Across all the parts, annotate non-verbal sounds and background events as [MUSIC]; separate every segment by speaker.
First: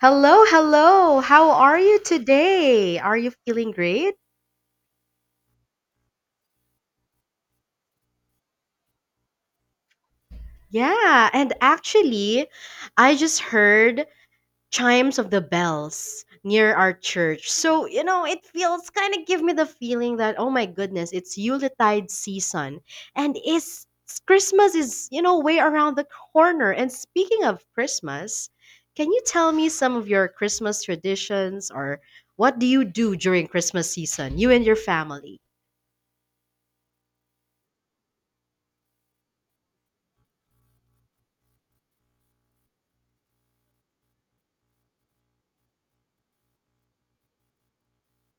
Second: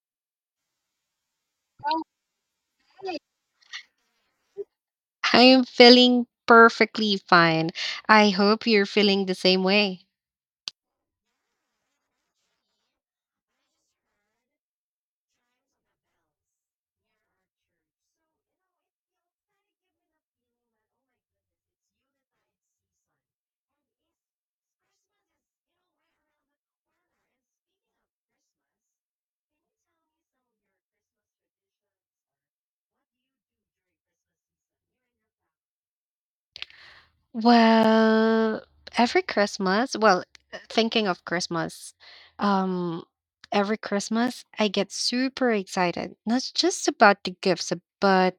Speaker 1: Hello, hello. How are you today? Are you feeling great?
Speaker 2: I am feeling perfectly fine. I hope you're feeling the same way.
Speaker 1: Yeah, and actually, I just heard chimes of the bells near our church. So, you know, it feels kind of give me the feeling that oh my goodness, it's Yuletide season and is Christmas is, you know, way around the corner. And speaking of Christmas, can you tell me some of your Christmas traditions or what do you do during Christmas season, you and your family?
Speaker 2: Well, well, thinking of Christmas, um, every Christmas I get super excited, not just about the gifts, but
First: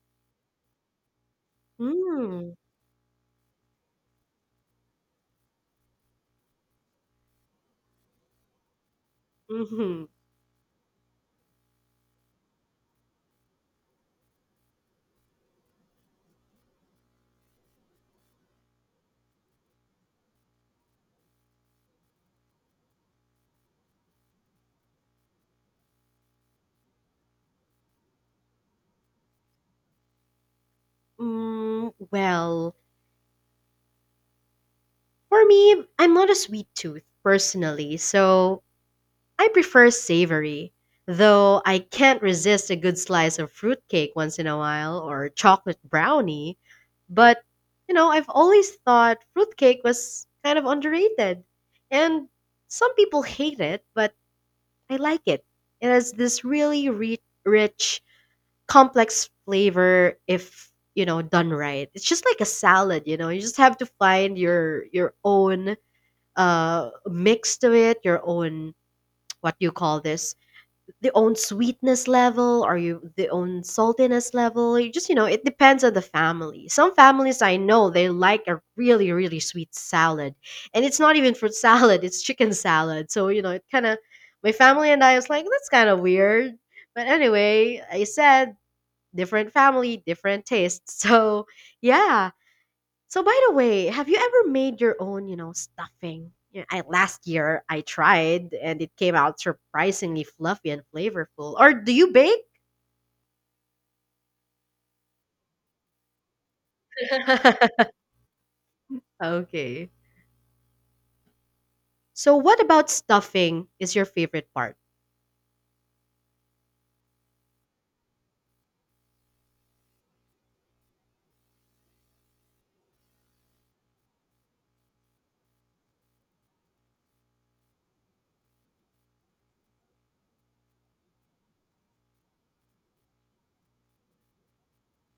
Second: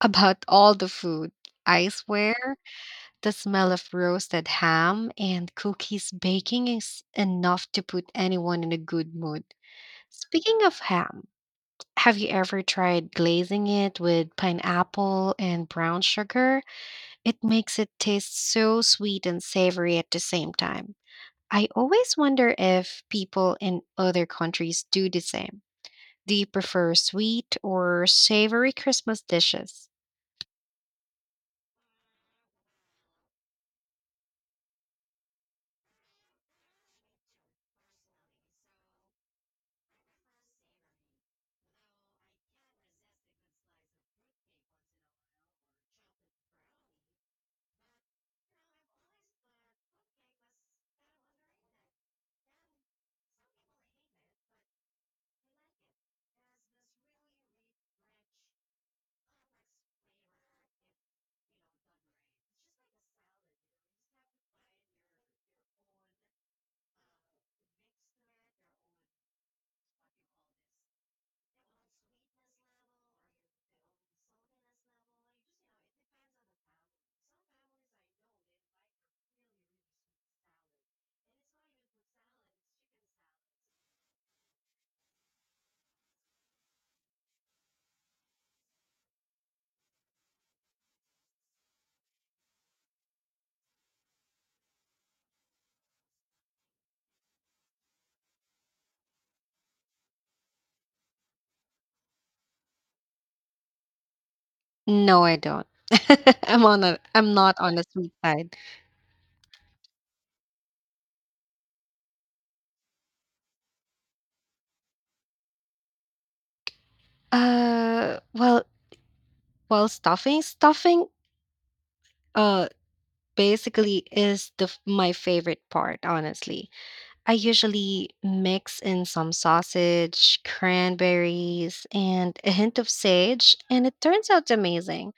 Speaker 2: about all the food. I swear,
Speaker 1: Hmm.
Speaker 2: the smell of roasted ham and cookies baking is enough to put anyone in a good mood.
Speaker 1: Hmm.
Speaker 2: Speaking of ham, have you ever tried glazing it with pineapple and brown sugar? It makes it taste so sweet and savory at the same time. I always wonder if people in other countries do the same. Do you prefer sweet or savory Christmas dishes?
Speaker 1: Well, for me, I'm not a sweet tooth personally, so I prefer savory. Though I can't resist a good slice of fruitcake once in a while or chocolate brownie. But, you know, I've always thought fruitcake was kind of underrated. And some people hate it, but I like it. It has this really rich complex flavor if you know done right. It's just like a salad, you know. You just have to find your own mix to it, your own what do you call this? The own sweetness level or you the own saltiness level. You just you know, it depends on the family. Some families I know they like a really really sweet salad. And it's not even fruit salad, it's chicken salad. So, you know, it kind of my family and I was like, that's kind of weird. But anyway, I said different family, different tastes. [LAUGHS] So, yeah. So, by the way, have you ever made your own, you know, stuffing? Yeah, I, last year I tried and it came out surprisingly fluffy and flavorful. Or do you bake?
Speaker 2: No, I don't. [LAUGHS] I'm not on the
Speaker 1: [LAUGHS]
Speaker 2: sweet side.
Speaker 1: Okay. So, what about stuffing is your favorite part?
Speaker 2: Uh, well, well, stuffing, uh, basically is my favorite part. Honestly, I usually mix in some sausage, cranberries, and a hint of sage, and it turns out amazing.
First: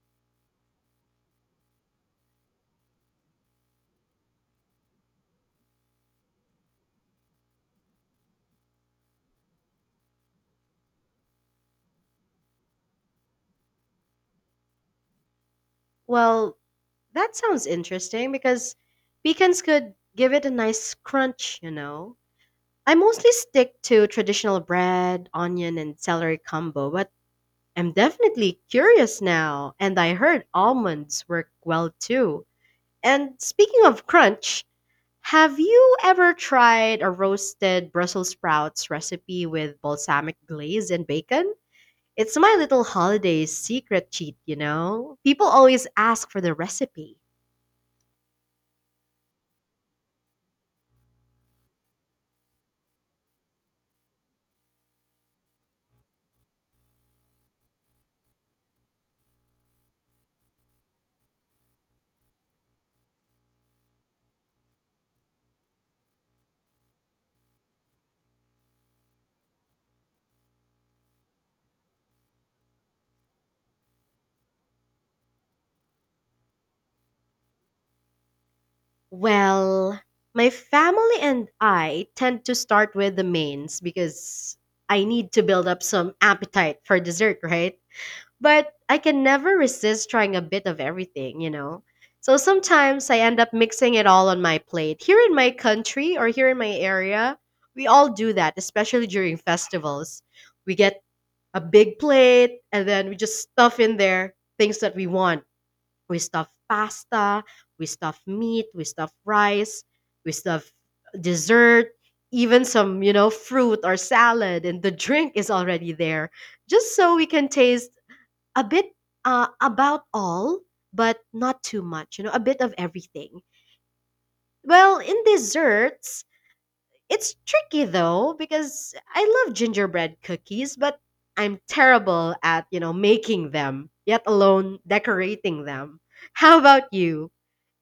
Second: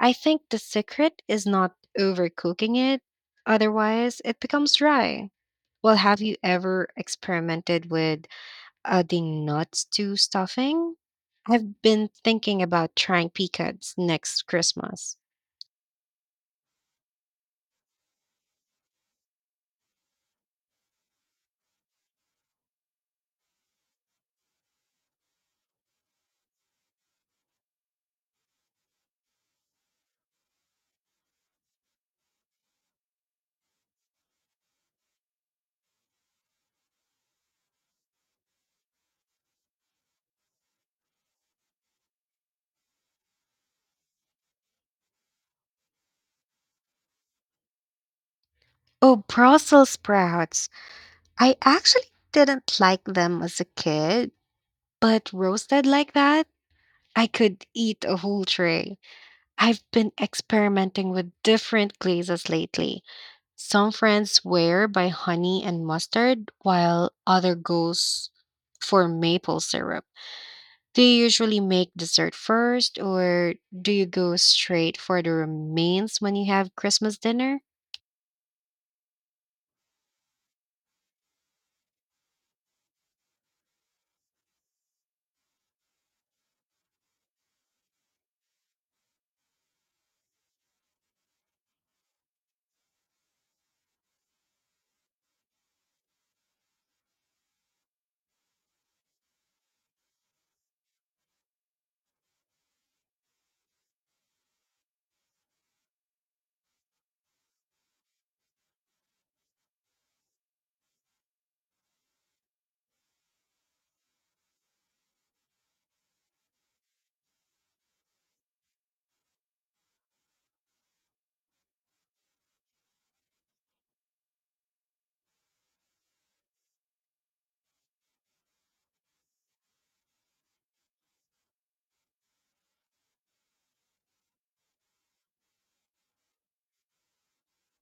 Speaker 2: I think the secret is not overcooking it; otherwise, it becomes dry. Well, have you ever experimented with adding nuts to stuffing? I've been thinking about trying pecans next Christmas.
Speaker 1: Well, that sounds interesting because pecans could give it a nice crunch, you know. I mostly stick to traditional bread, onion, and celery combo, but I'm definitely curious now, and I heard almonds work well too. And speaking of crunch, have you ever tried a roasted Brussels sprouts recipe with balsamic glaze and bacon? It's my little holiday secret cheat, you know? People always ask for the recipe.
Speaker 2: Oh, Brussels sprouts. I actually didn't like them as a kid, but roasted like that, I could eat a whole tray. I've been experimenting with different glazes lately. Some friends swear by honey and mustard, while other goes for maple syrup. Do you usually make dessert first, or do you go straight for the remains when you have Christmas dinner?
Speaker 1: Well, my family and I tend to start with the mains because I need to build up some appetite for dessert, right? But I can never resist trying a bit of everything, you know? So sometimes I end up mixing it all on my plate. Here in my country or here in my area, we all do that, especially during festivals. We get a big plate and then we just stuff in there things that we want. We stuff pasta, we stuff meat, we stuff rice, we stuff dessert, even some, you know, fruit or salad, and the drink is already there just so we can taste a bit about all, but not too much. You know, a bit of everything. Well, in desserts, it's tricky though because I love gingerbread cookies, but I'm terrible at you know making them, yet alone decorating them. How about you?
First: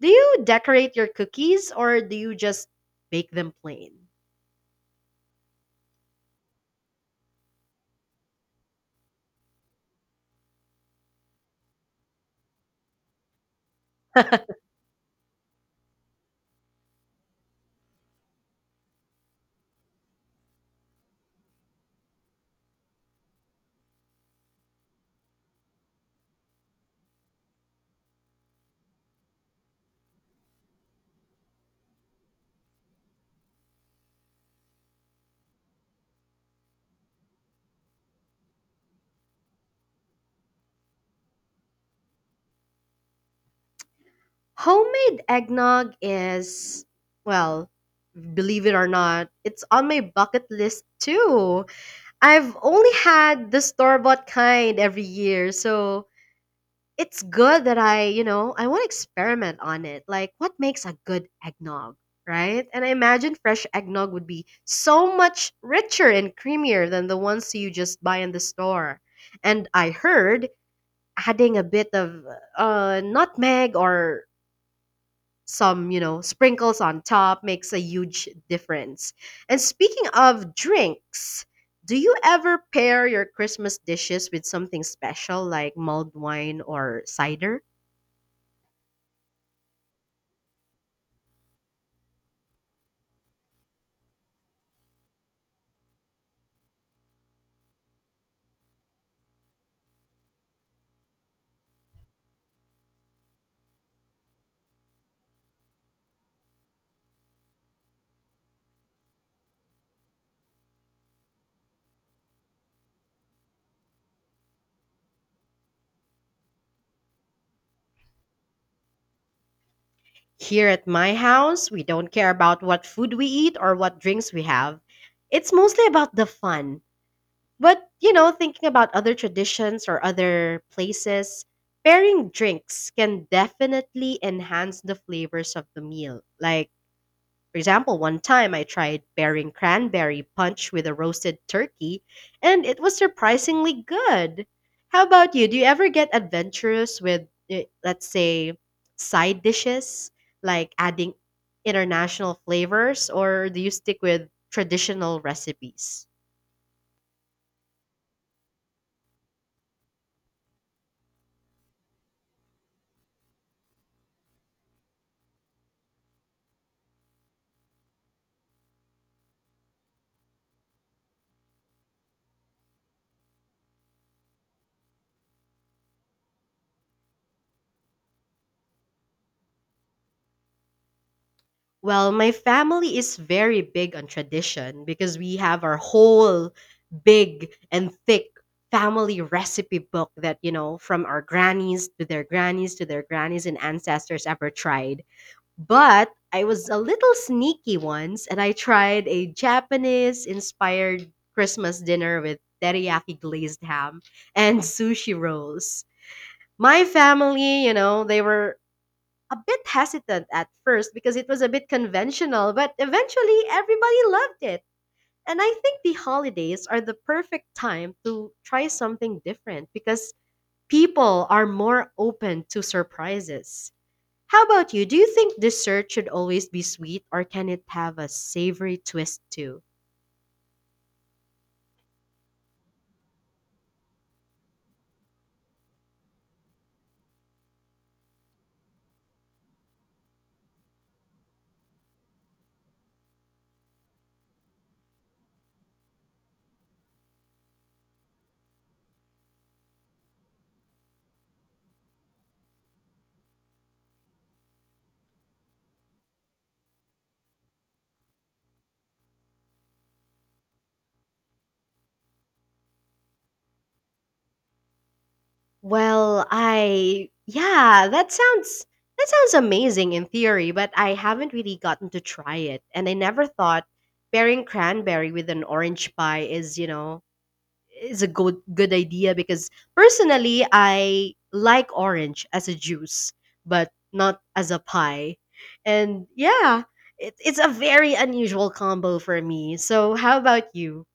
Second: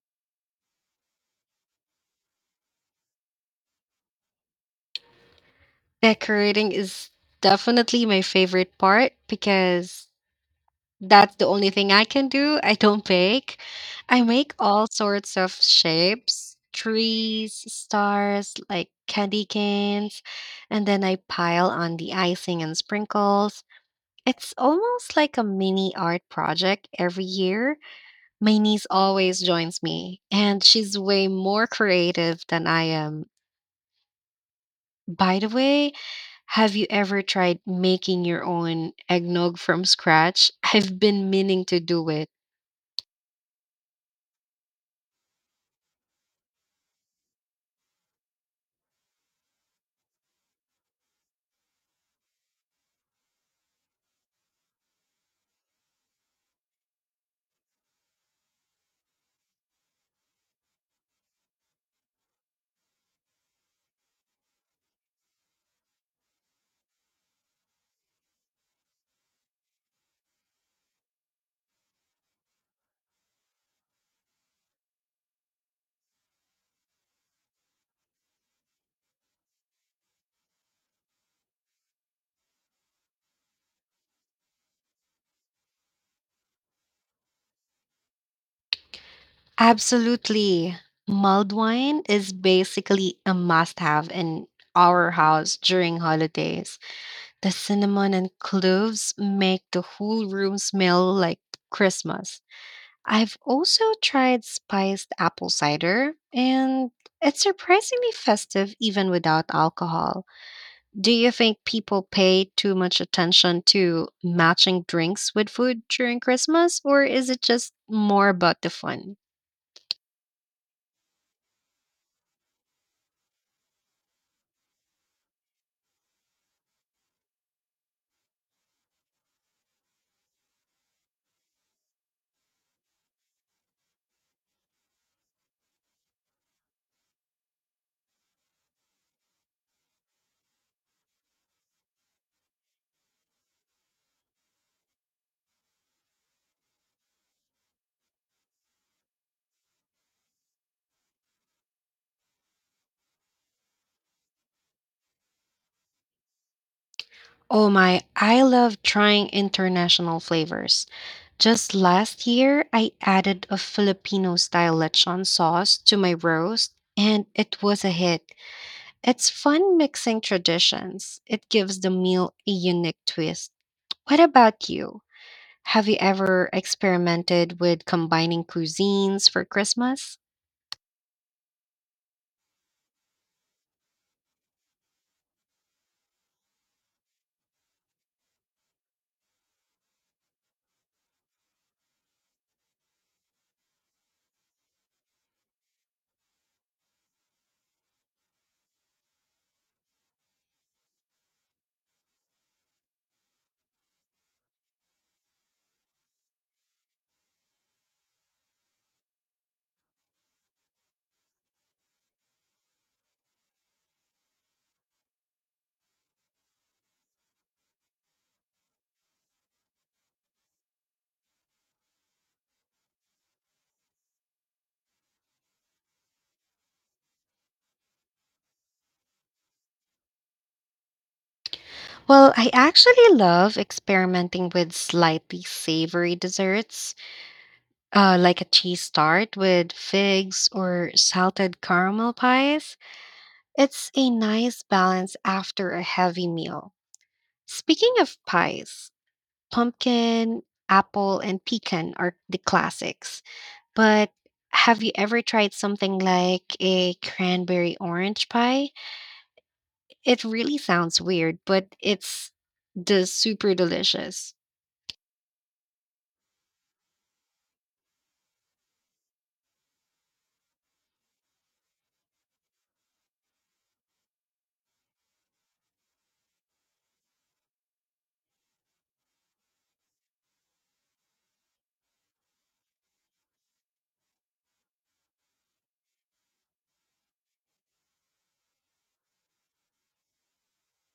Speaker 1: Do you decorate your cookies or do you just bake them plain?
Speaker 2: Decorating is definitely my favorite part because that's the only thing I can do. I don't bake. I make
Speaker 1: [LAUGHS]
Speaker 2: all sorts of shapes, trees, stars, like candy canes, and then I pile on the icing and sprinkles. It's almost like a mini art project every year. My niece always joins me, and she's way more creative than I am. By the way, have you ever tried making your own eggnog from scratch? I've been meaning to do it.
Speaker 1: Homemade eggnog is, well, believe it or not, it's on my bucket list too. I've only had the store bought kind every year, so it's good that I, you know, I want to experiment on it. Like, what makes a good eggnog, right? And I imagine fresh eggnog would be so much richer and creamier than the ones you just buy in the store. And I heard adding a bit of nutmeg or some you know sprinkles on top makes a huge difference. And speaking of drinks, do you ever pair your Christmas dishes with something special like mulled wine or cider?
Speaker 2: Absolutely. Mulled wine is basically a must have in our house during holidays. The cinnamon and cloves make the whole room smell like Christmas. I've also tried spiced apple cider, and it's surprisingly festive even without alcohol. Do you think people pay too much attention to matching drinks with food during Christmas, or is it just more about the fun?
Speaker 1: Here at my house we don't care about what food we eat or what drinks we have. It's mostly about the fun. But you know thinking about other traditions or other places, pairing drinks can definitely enhance the flavors of the meal. Like, for example, one time I tried pairing cranberry punch with a roasted turkey, and it was surprisingly good. How about you? Do you ever get adventurous with, let's say, side dishes, like adding international flavors, or do you stick with traditional recipes?
Speaker 2: Oh my, I love trying international flavors. Just last year, I added a Filipino style lechon sauce to my roast, and it was a hit. It's fun mixing traditions. It gives the meal a unique twist. What about you? Have you ever experimented with combining cuisines for Christmas?
Speaker 1: Well, my family is very big on tradition because we have our whole big and thick family recipe book that, you know, from our grannies to their grannies to their grannies and ancestors ever tried. But I was a little sneaky once and I tried a Japanese inspired Christmas dinner with teriyaki glazed ham and sushi rolls. My family, you know, they were a bit hesitant at first because it was a bit conventional, but eventually everybody loved it. And I think the holidays are the perfect time to try something different because people are more open to surprises. How about you? Do you think dessert should always be sweet or can it have a savory twist too?
Speaker 2: Well, I actually love experimenting with slightly savory desserts, like a cheese tart with figs or salted caramel pies. It's a nice balance after a heavy meal. Speaking of pies, pumpkin, apple, and pecan are the classics. But have you ever tried something like a cranberry orange pie? It really sounds weird, but it's the super delicious.
Speaker 1: Well, I yeah, that sounds amazing in theory, but I haven't really gotten to try it, and I never thought pairing cranberry with an orange pie is, you know, is a good idea because personally I like orange as a juice, but not as a pie. And yeah, it's a very unusual combo for me. So how about you?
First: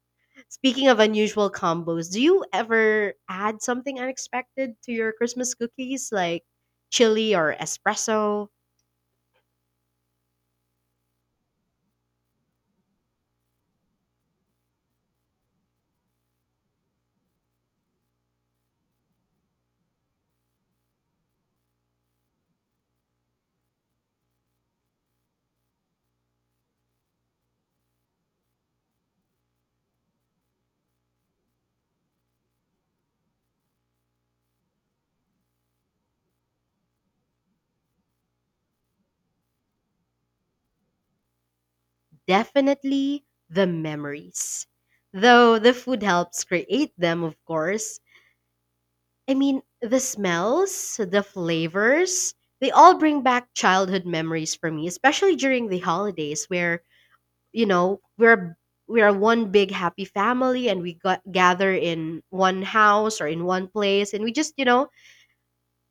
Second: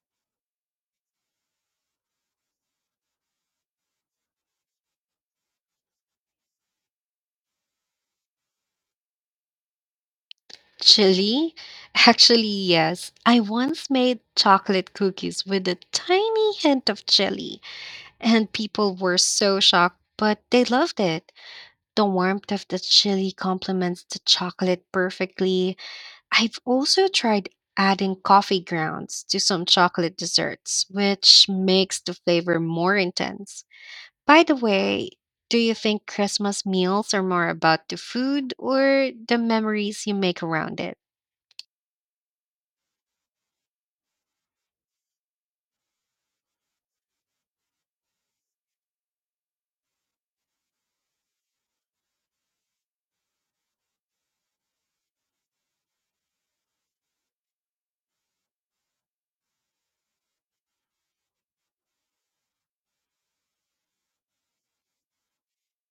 Speaker 1: Speaking of unusual combos, do you ever add something unexpected to your Christmas cookies like chili or espresso?
Speaker 2: Chili? [LAUGHS] Actually, yes. I once made chocolate cookies with a tiny hint of chili, and people were so shocked, but they loved it. The warmth of the chili complements the chocolate perfectly. I've also tried adding coffee grounds to some chocolate desserts, which makes the flavor more intense. By the way, do you think Christmas meals are more about the food or the memories you make around it?
Speaker 1: Definitely the memories. Though the food helps create them, of course. I mean, the smells, the flavors, they all bring back childhood memories for me, especially during the holidays where, you know, we're one big happy family and we got, gather in one house or in one place and we just, you know,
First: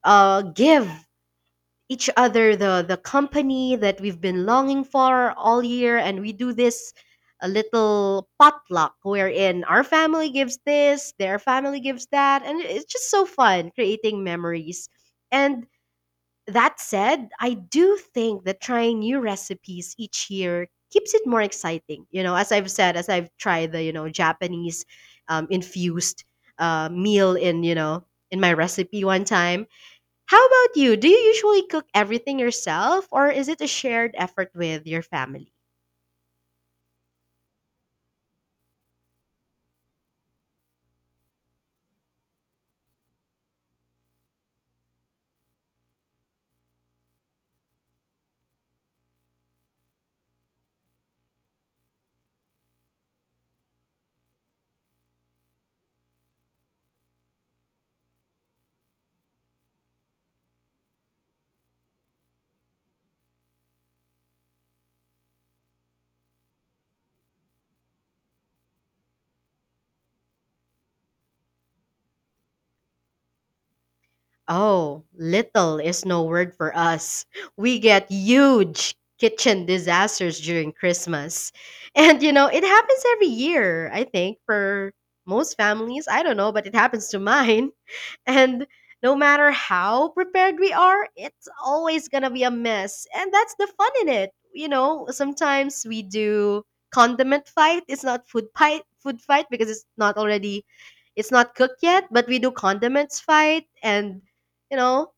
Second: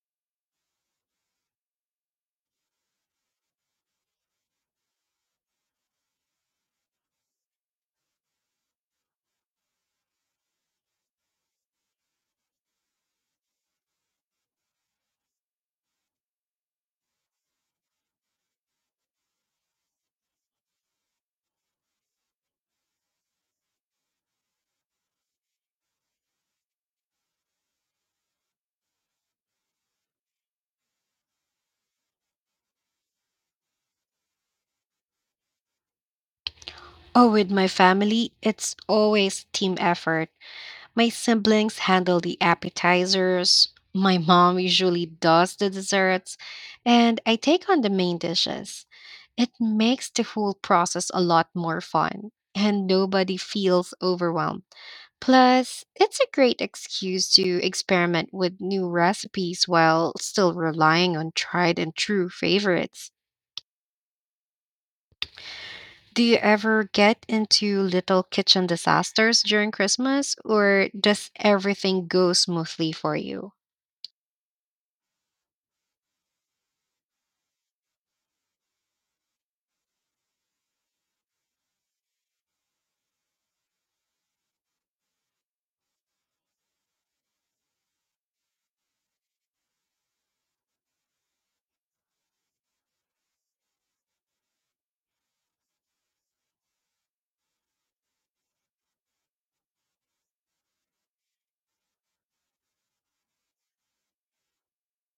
Speaker 1: give each other the company that we've been longing for all year, and we do this a little potluck wherein our family gives this, their family gives that, and it's just so fun creating memories. And that said, I do think that trying new recipes each year keeps it more exciting, you know, as I've said, as I've tried the you know Japanese infused meal in you know in my recipe one time. How about you? Do you usually cook everything yourself or is it a shared effort with your family?
Speaker 2: Oh, with my family, it's always team effort. My siblings handle the appetizers, my mom usually does the desserts, and I take on the main dishes. It makes the whole process a lot more fun, and nobody feels overwhelmed. Plus, it's a great excuse to experiment with new recipes while still relying on tried and true favorites. Do you ever get into little kitchen disasters during Christmas, or does everything go smoothly for you?
Speaker 1: Oh, little is no word for us. We get huge kitchen disasters during Christmas. [LAUGHS] And, you know, it happens every year, I think, for most families. I don't know, but it happens to mine. And no matter how prepared we are, it's always gonna be a mess. And that's the fun in it. You know, sometimes we do condiment fight. It's not food fight food fight because it's not already it's not cooked yet, but we do condiments fight, and you know,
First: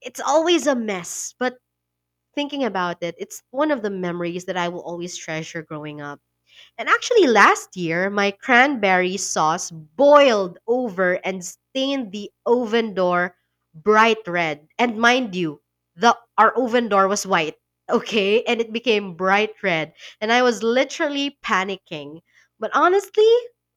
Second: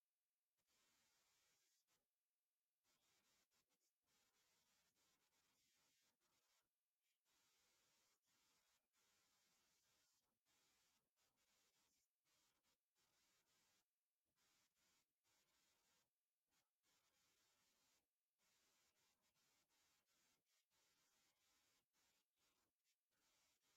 Speaker 1: it's always a mess. But thinking about it, it's one of the memories that I will always treasure growing up. And actually, last year, my cranberry sauce boiled over and stained the oven door bright red. And mind you, the our oven door was white, okay? And it became bright red. And I was literally panicking. But honestly,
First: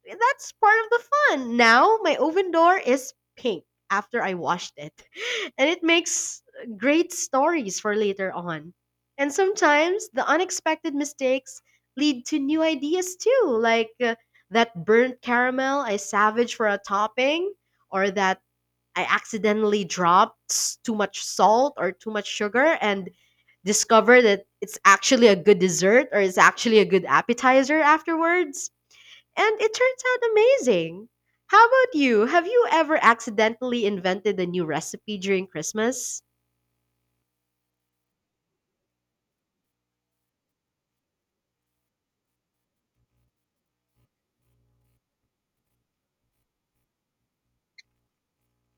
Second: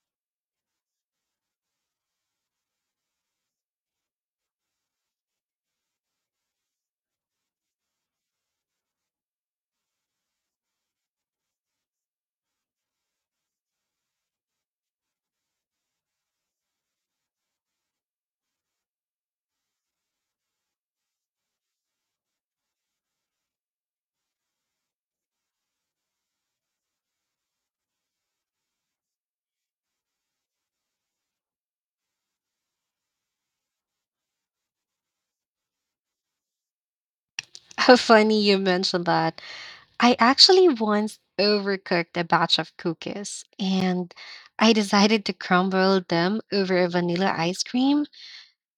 Speaker 1: that's part of the fun. Now, my oven door is pink after I washed it. [LAUGHS] And it makes great stories for later on. And sometimes the unexpected mistakes lead to new ideas too, like that burnt caramel I savage for a topping, or that I accidentally dropped too much salt or too much sugar and discover that it's actually a good dessert or it's actually a good appetizer afterwards. And it turns out amazing. How about you? Have you ever accidentally invented a new recipe during Christmas?
Speaker 2: [LAUGHS] Funny you mentioned that. I actually once overcooked a batch of cookies and I decided to crumble them over a vanilla ice cream.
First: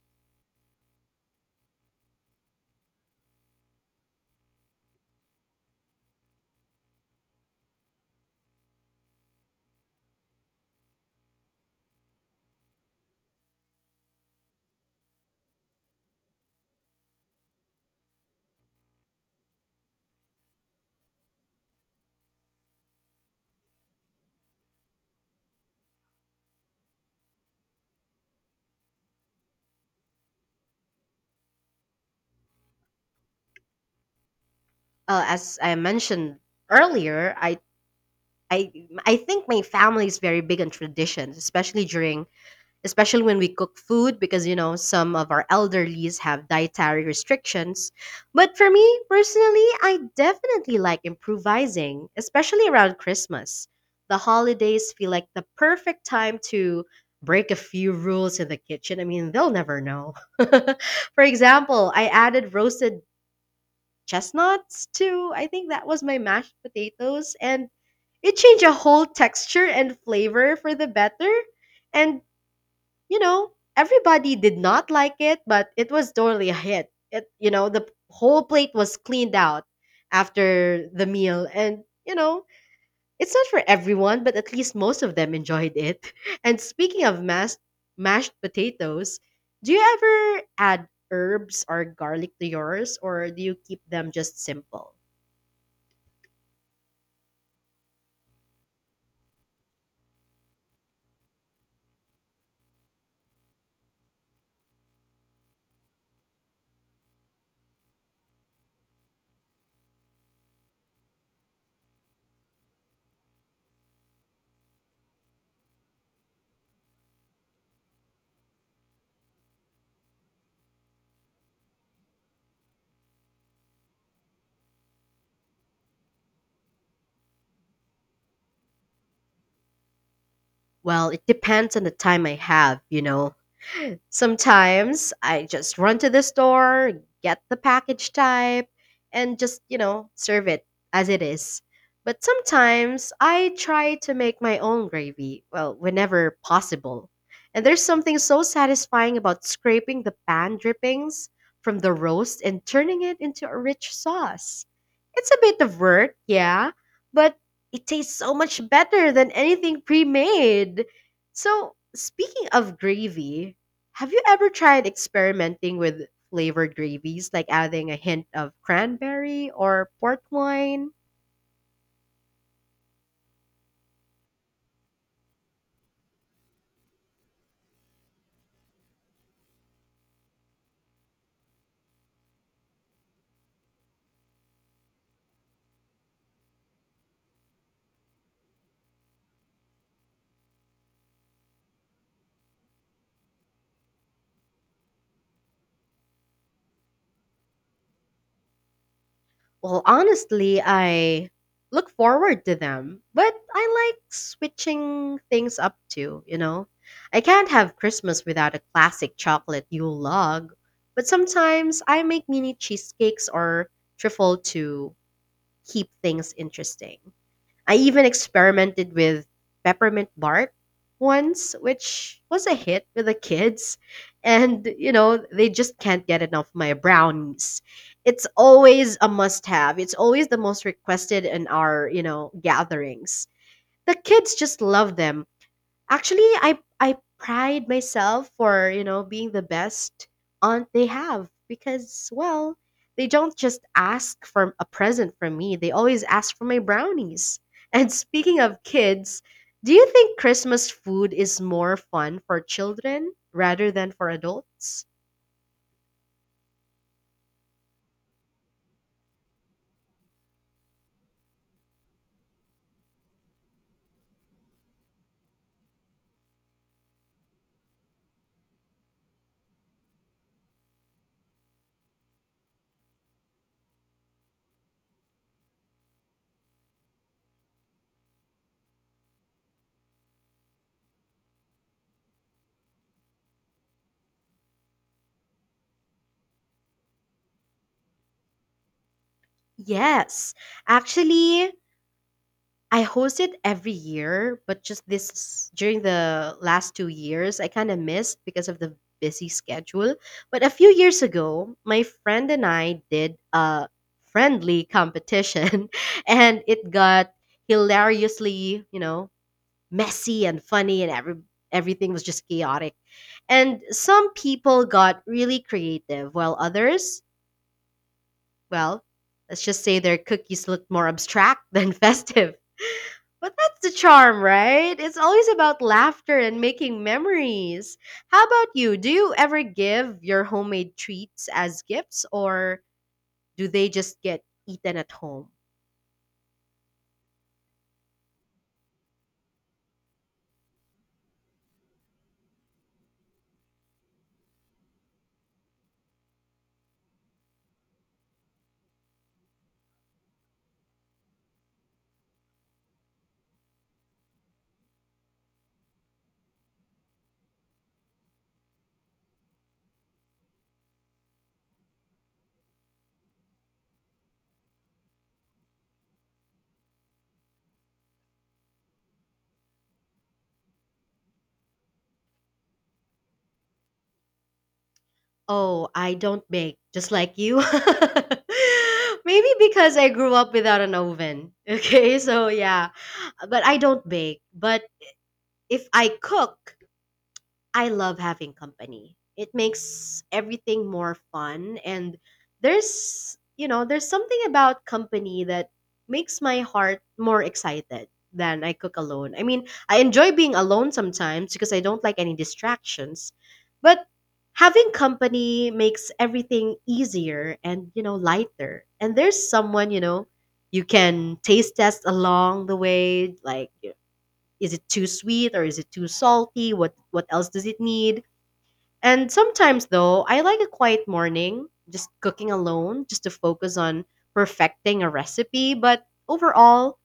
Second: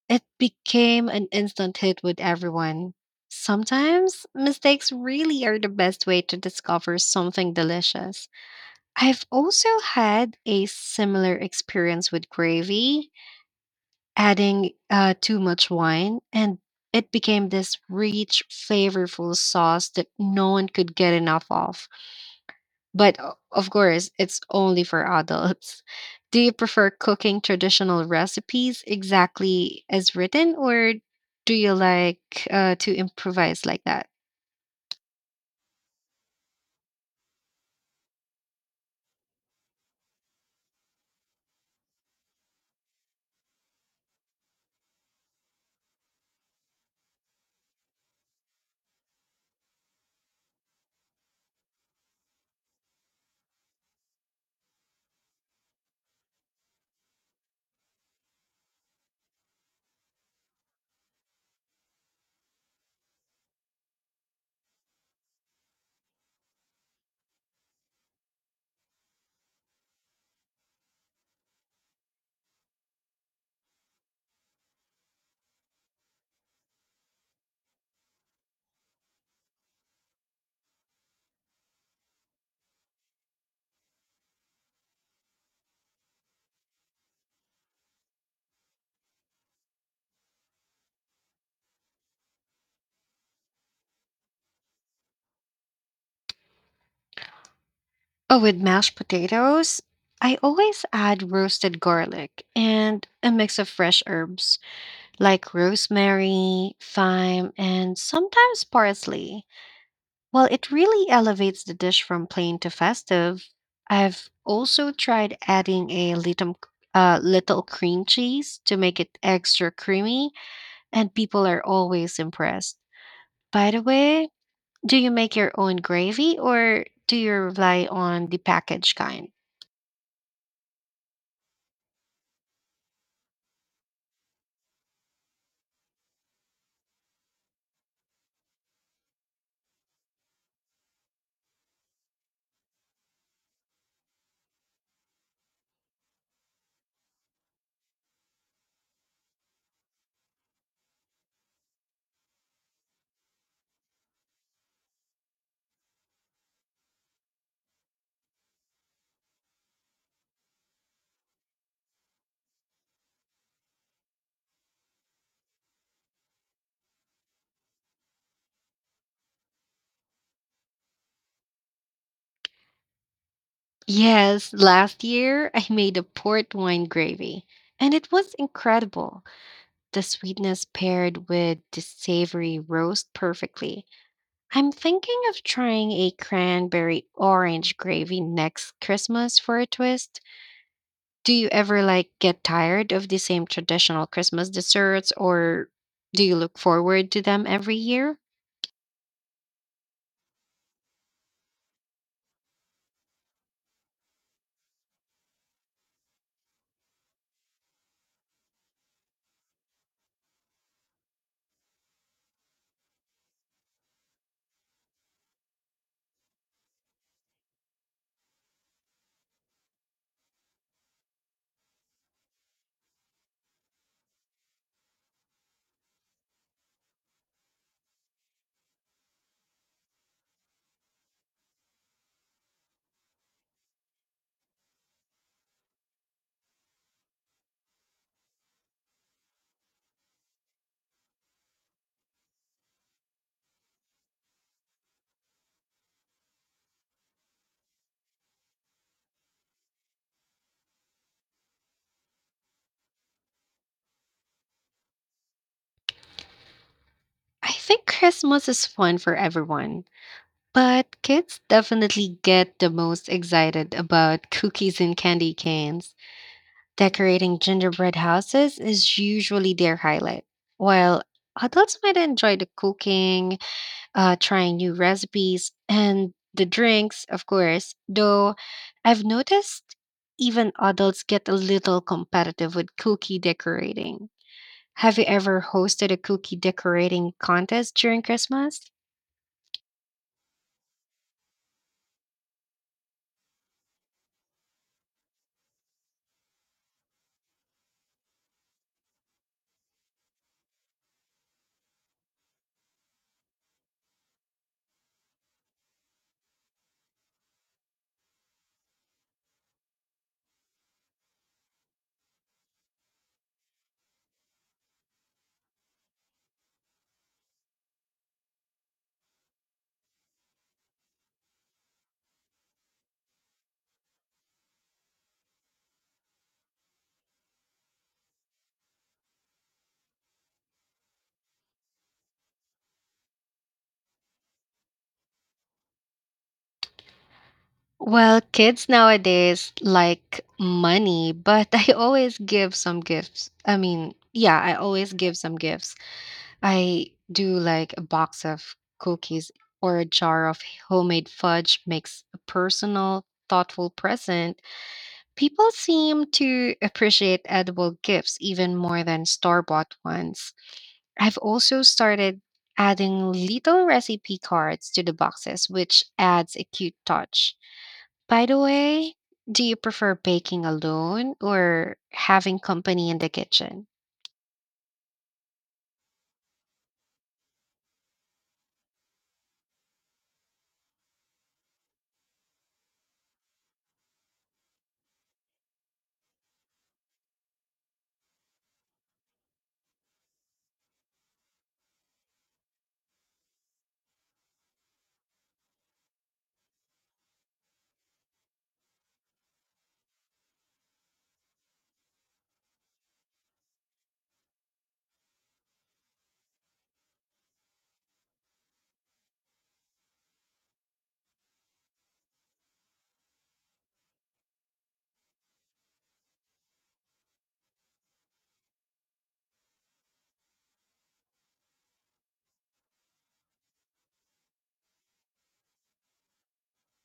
Speaker 2: It became an instant hit with everyone. Sometimes mistakes really are the best way to discover something delicious. I've also had a similar experience with gravy, adding too much wine, and it became this rich, flavorful sauce that no one could get enough of. But of course, it's only for adults. [LAUGHS] Do you prefer cooking traditional recipes exactly as written, or do you like to improvise like that?
Speaker 1: As I mentioned earlier, I I think my family is very big on traditions, especially during especially when we cook food because you know some of our elderlies have dietary restrictions. But for me personally, I definitely like improvising, especially around Christmas. The holidays feel like the perfect time to break a few rules in the kitchen. I mean, they'll never know. [LAUGHS] For example, I added roasted chestnuts to I think that was my mashed potatoes, and it changed the whole texture and flavor for the better. And, you know, everybody did not like it, but it was totally a hit. It, you know, the whole plate was cleaned out after the meal. And, you know, it's not for everyone, but at least most of them enjoyed it. [LAUGHS] And speaking of mashed, mashed potatoes, do you ever add herbs or garlic to yours, or do you keep them just simple?
Speaker 2: Oh, with mashed potatoes, I always add roasted garlic and a mix of fresh herbs, like rosemary, thyme, and sometimes parsley. Well, it really elevates the dish from plain to festive. I've also tried adding a little cream cheese to make it extra creamy, and people are always impressed. By the way, do you make your own gravy or do you rely on the packaged kind?
Speaker 1: Well, it depends on the time I have, you know. Sometimes I just run to the store, get the package type, and just, you know, serve it as it is. But sometimes I try to make my own gravy, well, whenever possible. And there's something so satisfying about scraping the pan drippings from the roast and turning it into a rich sauce. It's a bit of work, yeah, but it tastes so much better than anything pre made. So, speaking of gravy, have you ever tried experimenting with flavored gravies, like adding a hint of cranberry or port wine?
Speaker 2: Yes, last year [LAUGHS] I made a port wine gravy, and it was incredible. The sweetness paired with the savory roast perfectly. I'm thinking of trying a cranberry orange gravy next Christmas for a twist. Do you ever like get tired of the same traditional Christmas desserts or do you look forward to them every year?
Speaker 1: Well, honestly, I look forward to them, but I like switching things up too, you know? I can't have Christmas without a classic chocolate Yule log, but sometimes I make mini cheesecakes or trifle to keep things interesting. I even experimented with peppermint bark once, which was a hit with the kids. And, they just can't get enough of my brownies. It's always a must have, it's always the most requested in our gatherings. The kids just love them. Actually, I pride myself for, you know, being the best aunt they have because, well, they don't just ask for a present from me. They always ask for my brownies. [LAUGHS] And speaking of kids, do you think Christmas food is more fun for children rather than for adults?
Speaker 2: I think Christmas is fun for everyone, but kids definitely get the most excited about cookies and candy canes. Decorating gingerbread houses is usually their highlight, while adults might enjoy the cooking, trying new recipes, and the drinks, of course. Though I've noticed even adults get a little competitive with cookie decorating. Have you ever hosted a cookie decorating contest during Christmas?
Speaker 1: Yes. Actually, I host it every year, but just this during the last 2 years, I kind of missed because of the busy schedule. But a few years ago, my friend and I did a friendly competition, [LAUGHS] and it got hilariously, messy and funny, and everything was just chaotic. And some people got really creative, while others, well, let's just say their cookies looked more abstract than [LAUGHS] festive. But that's the charm, right? It's always about laughter and making memories. How about you? Do you ever give your homemade treats as gifts or do they just get eaten at home?
Speaker 2: Well, kids nowadays like money, but [LAUGHS] I always give some gifts. I mean, yeah, I always give some gifts. I do, like a box of cookies or a jar of homemade fudge makes a personal, thoughtful present. People seem to appreciate edible gifts even more than store bought ones. I've also started adding little recipe cards to the boxes, which adds a cute touch. By the way, do you prefer baking alone or having company in the kitchen?
Speaker 1: Oh, I don't bake, just like you. [LAUGHS] Maybe because I grew up without an oven. [LAUGHS] Okay, so yeah, but I don't bake. But if I cook, I love having company. It makes everything more fun, and there's something about company that makes my heart more excited than I cook alone. I mean, I enjoy being alone sometimes because I don't like any distractions, but having company makes everything easier and lighter. And there's someone you can taste test along the way, like, is it too sweet or is it too salty, what else does it need? And sometimes, though, I like a quiet morning just cooking alone, just to focus on perfecting a recipe. But overall,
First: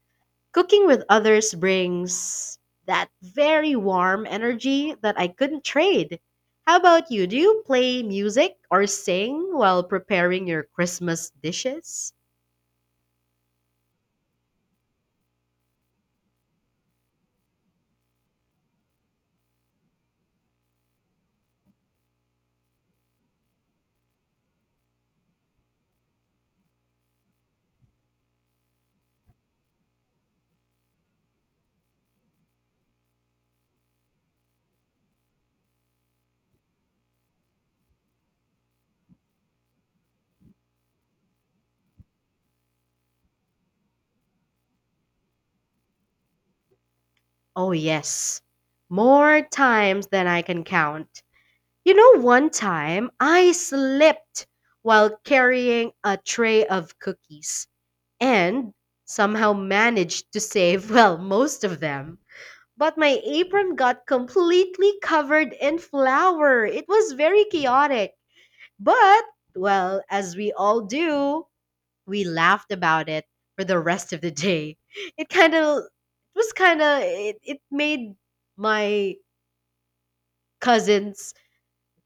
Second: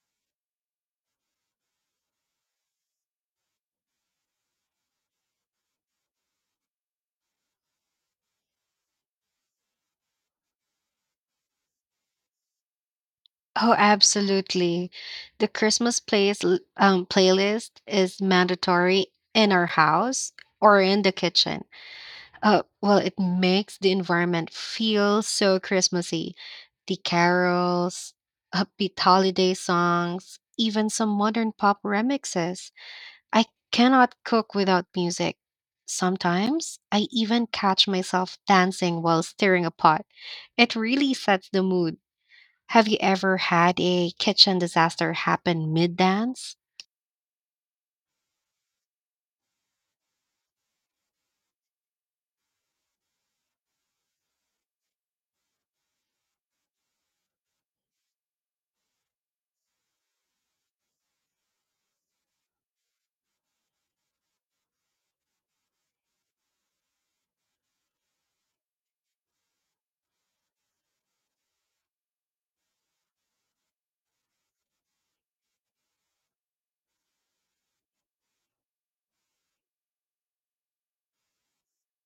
Speaker 1: cooking with others brings that very warm energy that I couldn't trade. How about you? Do you play music or sing while preparing your Christmas dishes?
Speaker 2: Oh, absolutely. The playlist is mandatory in our house or in the kitchen. Well, it makes the environment feel so Christmassy. The carols, upbeat holiday songs, even some modern pop remixes. I cannot cook without music. Sometimes I even catch myself dancing while stirring a pot. It really sets the mood. Have you ever had a kitchen disaster happen mid dance?
Speaker 1: Oh, yes, more times than I can count. You know, one time I slipped while carrying a tray of cookies and somehow managed to save, [LAUGHS] well, most of them. But my apron got completely covered in flour. It was very chaotic. But, well, as we all do, we laughed about it for the rest of the day. It kind of it was kind of it, it made my cousins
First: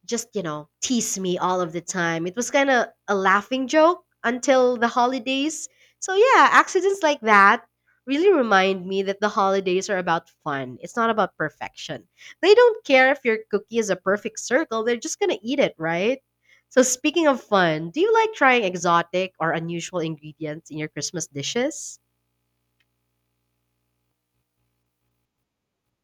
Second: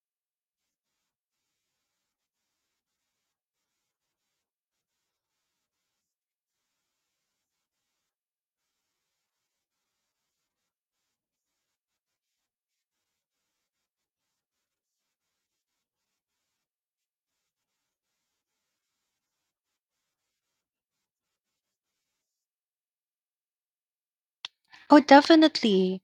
Speaker 1: just tease me all of the time. It was kind of a laughing joke until the holidays. So yeah, accidents like that really remind me that the holidays are about fun, it's not about perfection. They don't care if your cookie is a perfect circle, they're just gonna eat it, right? So, speaking of fun, do you like trying exotic or unusual ingredients in your Christmas dishes?
Speaker 2: Oh, definitely.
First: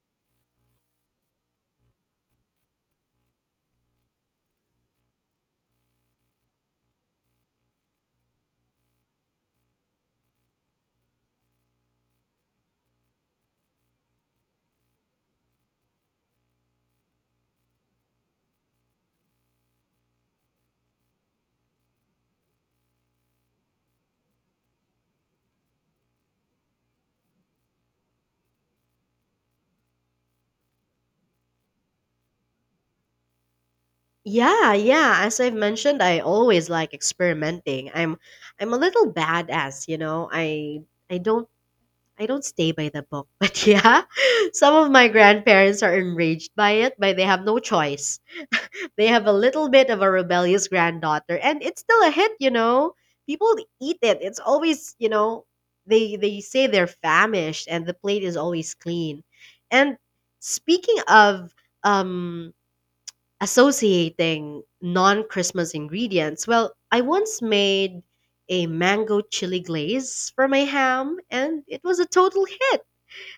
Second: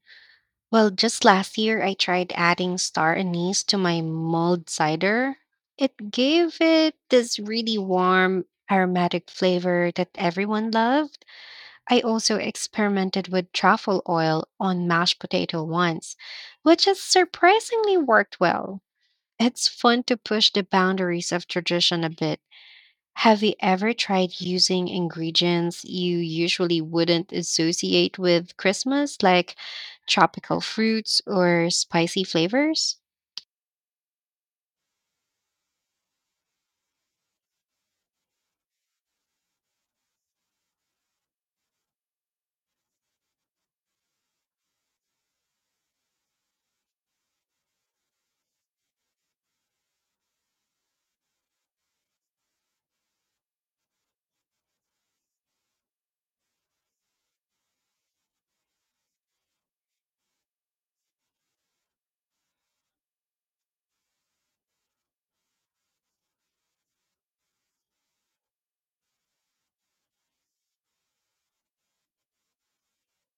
Speaker 2: Well, just last year, I tried adding star anise to my mulled cider. It gave it this really warm, aromatic flavor that everyone loved. I also experimented with truffle oil on mashed potato once, which has surprisingly worked well. It's fun to push the boundaries of tradition a bit. Have you ever tried using ingredients you usually wouldn't associate with Christmas, like tropical fruits or spicy flavors?
Speaker 1: Yeah, yeah. As I've mentioned, I always like experimenting. I'm a little badass. I don't stay by the book, [LAUGHS] but yeah, some of my grandparents are enraged by it, but they have no choice. They have a little bit of a rebellious granddaughter, and it's still a hit. People eat it. It's always they say they're famished, and the plate is always clean. And speaking of um, associating non-Christmas ingredients, well, I once made a mango chili glaze for my ham, and it was a total hit.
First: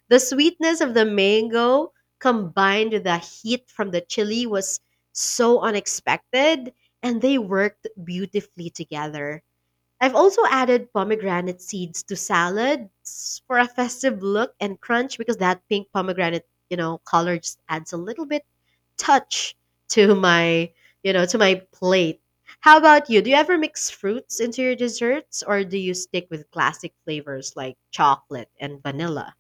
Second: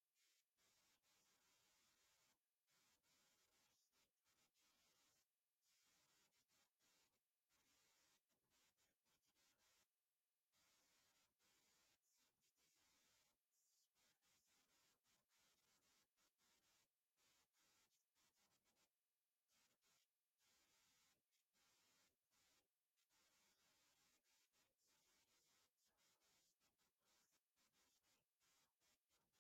Speaker 1: The sweetness of the mango combined with the heat from the chili was so unexpected, and they worked beautifully together. I've also added pomegranate seeds to salads for a festive look and crunch, because that pink pomegranate color just adds a little bit touch to my plate. How about you? Do you ever mix fruits into your desserts or do you stick with classic flavors like chocolate and vanilla?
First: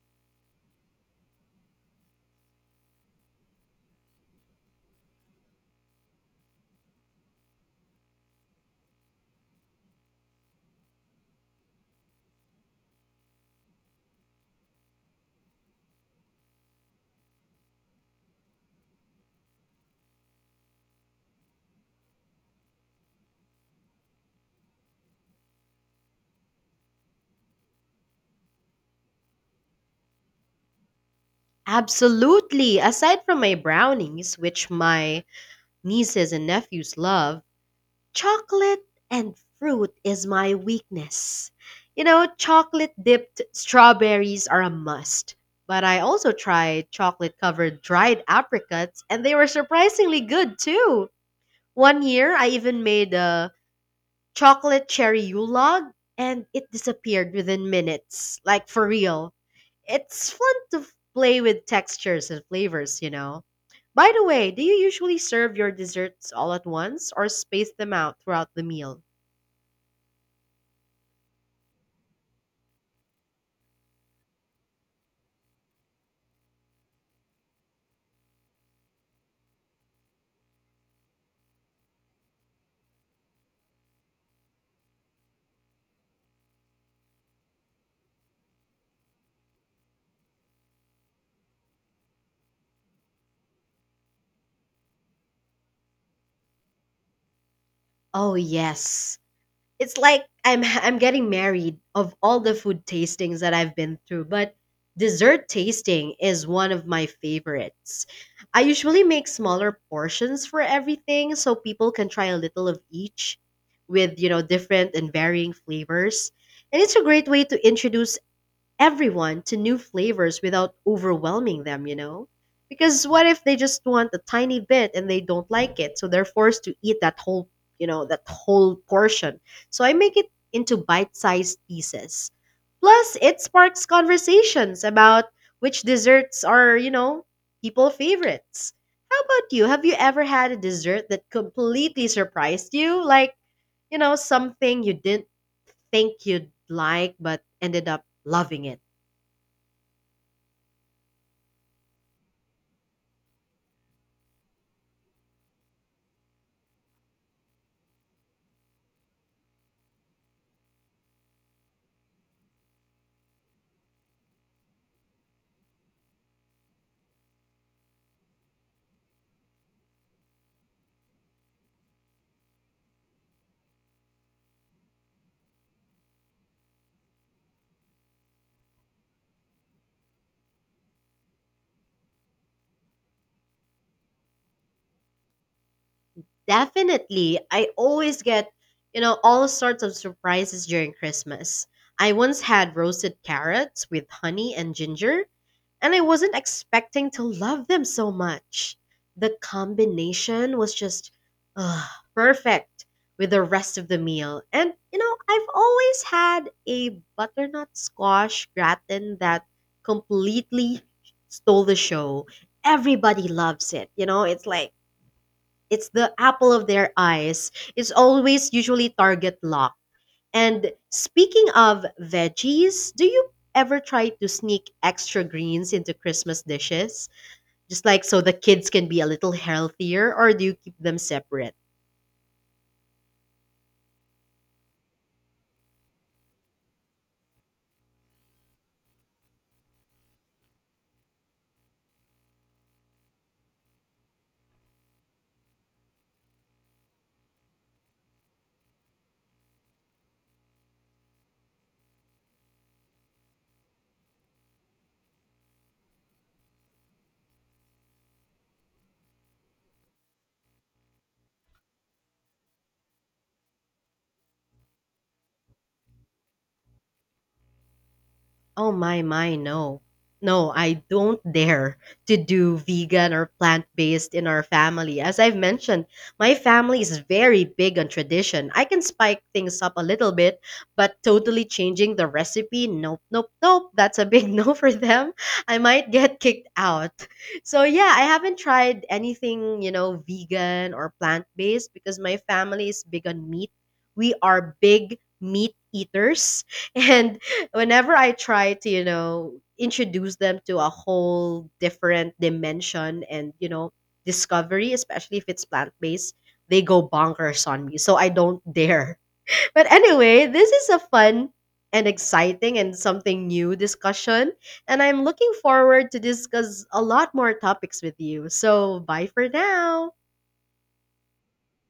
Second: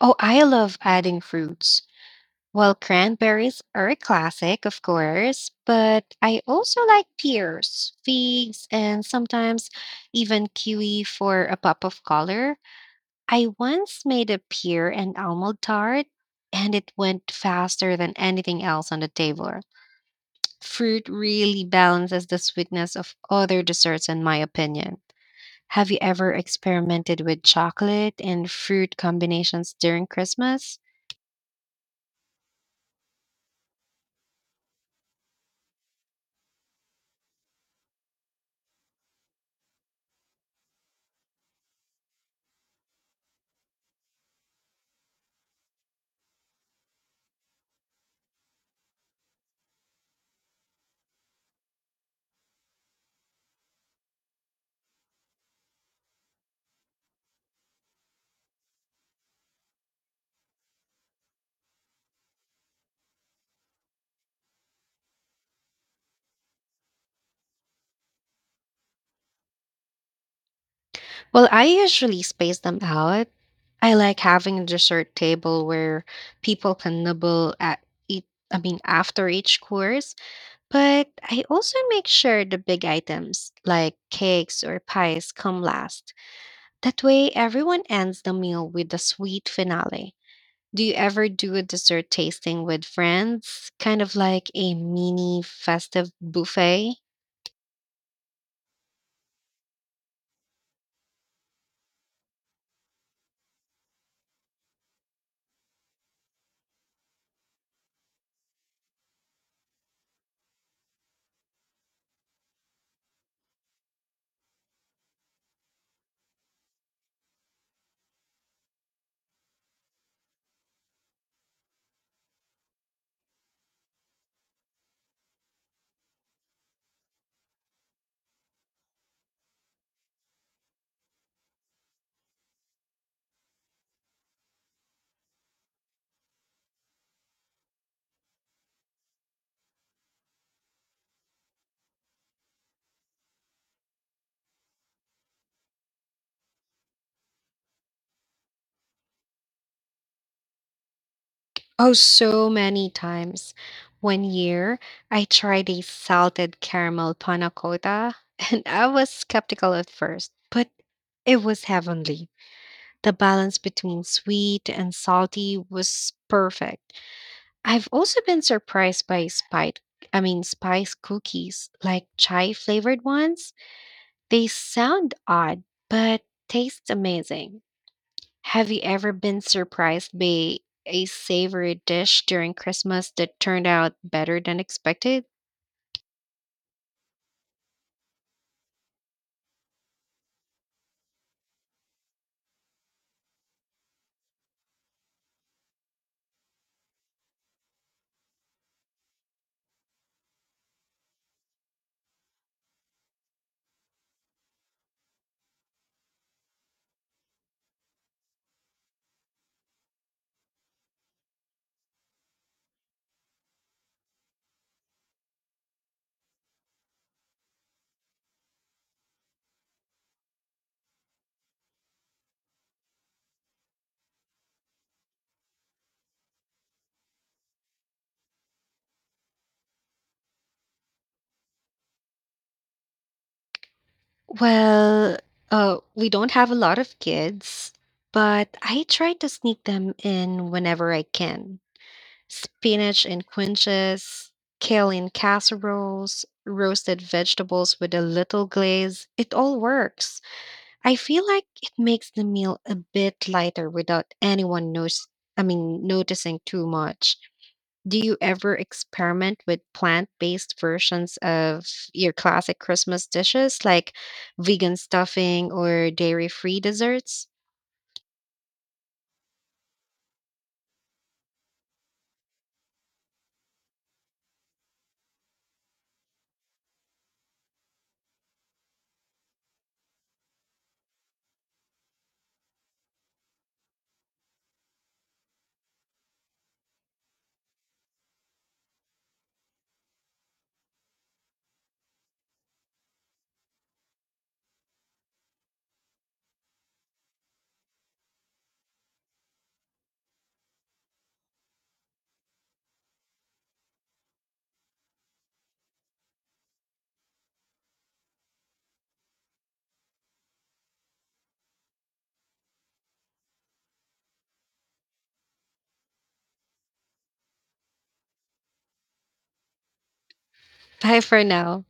Speaker 2: Oh, I love adding fruits. Well, cranberries are a classic, of course, but I also like pears, figs, and sometimes even kiwi for a pop of color. I once made a pear and almond tart, and it went faster than anything else on the table. Fruit really balances the sweetness of other desserts, in my opinion. Have you ever experimented with chocolate and fruit combinations during Christmas?
Speaker 1: Absolutely. Aside from my brownies, which my nieces and nephews love, chocolate and fruit is my weakness. You know, chocolate dipped strawberries are a must. But I also tried chocolate covered dried apricots, and they were surprisingly good too. One year, I even made a chocolate cherry Yulog, and it disappeared within minutes. Like, for real. It's fun to play with textures and flavors. By the way, do you usually serve your desserts all at once or space them out throughout the meal?
Speaker 2: Well, I usually space them out. I like having a dessert table where people can nibble at eat, after each course. But I also make sure the big items like cakes or pies come last. That way, everyone ends the meal with a sweet finale. Do you ever do a dessert tasting with friends? Kind of like a mini festive buffet?
Speaker 1: Oh, yes. It's like I'm [LAUGHS] I'm getting married of all the food tastings that I've been through, but dessert tasting is one of my favorites. I usually make smaller portions for everything so people can try a little of each with different and varying flavors. And it's a great way to introduce everyone to new flavors without overwhelming them, you know? Because what if they just want a tiny bit and they don't like it? So they're forced to eat that whole portion. So I make it into bite sized pieces. Plus, it sparks conversations about which desserts are people favorites. How about you? Have you ever had a dessert that completely surprised you? Like, something you didn't think you'd like but ended up loving it?
Speaker 2: Oh, so many times. One year, I tried a salted caramel panna cotta, [LAUGHS] and I was skeptical at first, but it was heavenly. The balance between sweet and salty was perfect. I've also been surprised by spice. I mean, spice cookies, like chai flavored ones. They sound odd, but taste amazing. Have you ever been surprised by a savory dish during Christmas that turned out better than expected?
Speaker 1: Definitely. I always get all sorts of surprises during Christmas. I once had roasted carrots with honey and ginger, and I wasn't expecting to love them so much. The combination was just ugh, perfect with the rest of the meal. And, I've always had a butternut squash gratin that completely stole the show. Everybody loves it. It's like, it's the apple of their eyes. It's always usually target lock. And speaking of veggies, do you ever try to sneak extra greens into Christmas dishes? Just like, so the kids can be a little healthier, or do you keep them separate?
Speaker 2: Well, we don't have a lot of kids, but I try to sneak them in whenever I can. Spinach and quinces, kale in casseroles, roasted vegetables with a little glaze. It all works. I feel like it makes the meal a bit lighter without anyone knows I mean noticing too much. Do you ever experiment with plant-based versions of your classic Christmas dishes like vegan stuffing or dairy-free desserts?
Speaker 1: Oh my, no. No, I don't dare to do vegan or plant-based in our family. As I've mentioned, my family is very big on tradition. I can spike things up a little bit, but totally changing the recipe, nope, nope, nope. That's a big [LAUGHS] no for them. I might get kicked out. So yeah, I haven't tried anything vegan or plant-based because my family is big on meat. We are big meat eaters [LAUGHS] and whenever I try to introduce them to a whole different dimension and discovery, especially if it's plant based, they go bonkers on me. So I don't dare. [LAUGHS] But anyway, this is a fun and exciting and something new discussion. And I'm looking forward to discuss a lot more topics with you. So bye for now.
Speaker 2: Bye for now.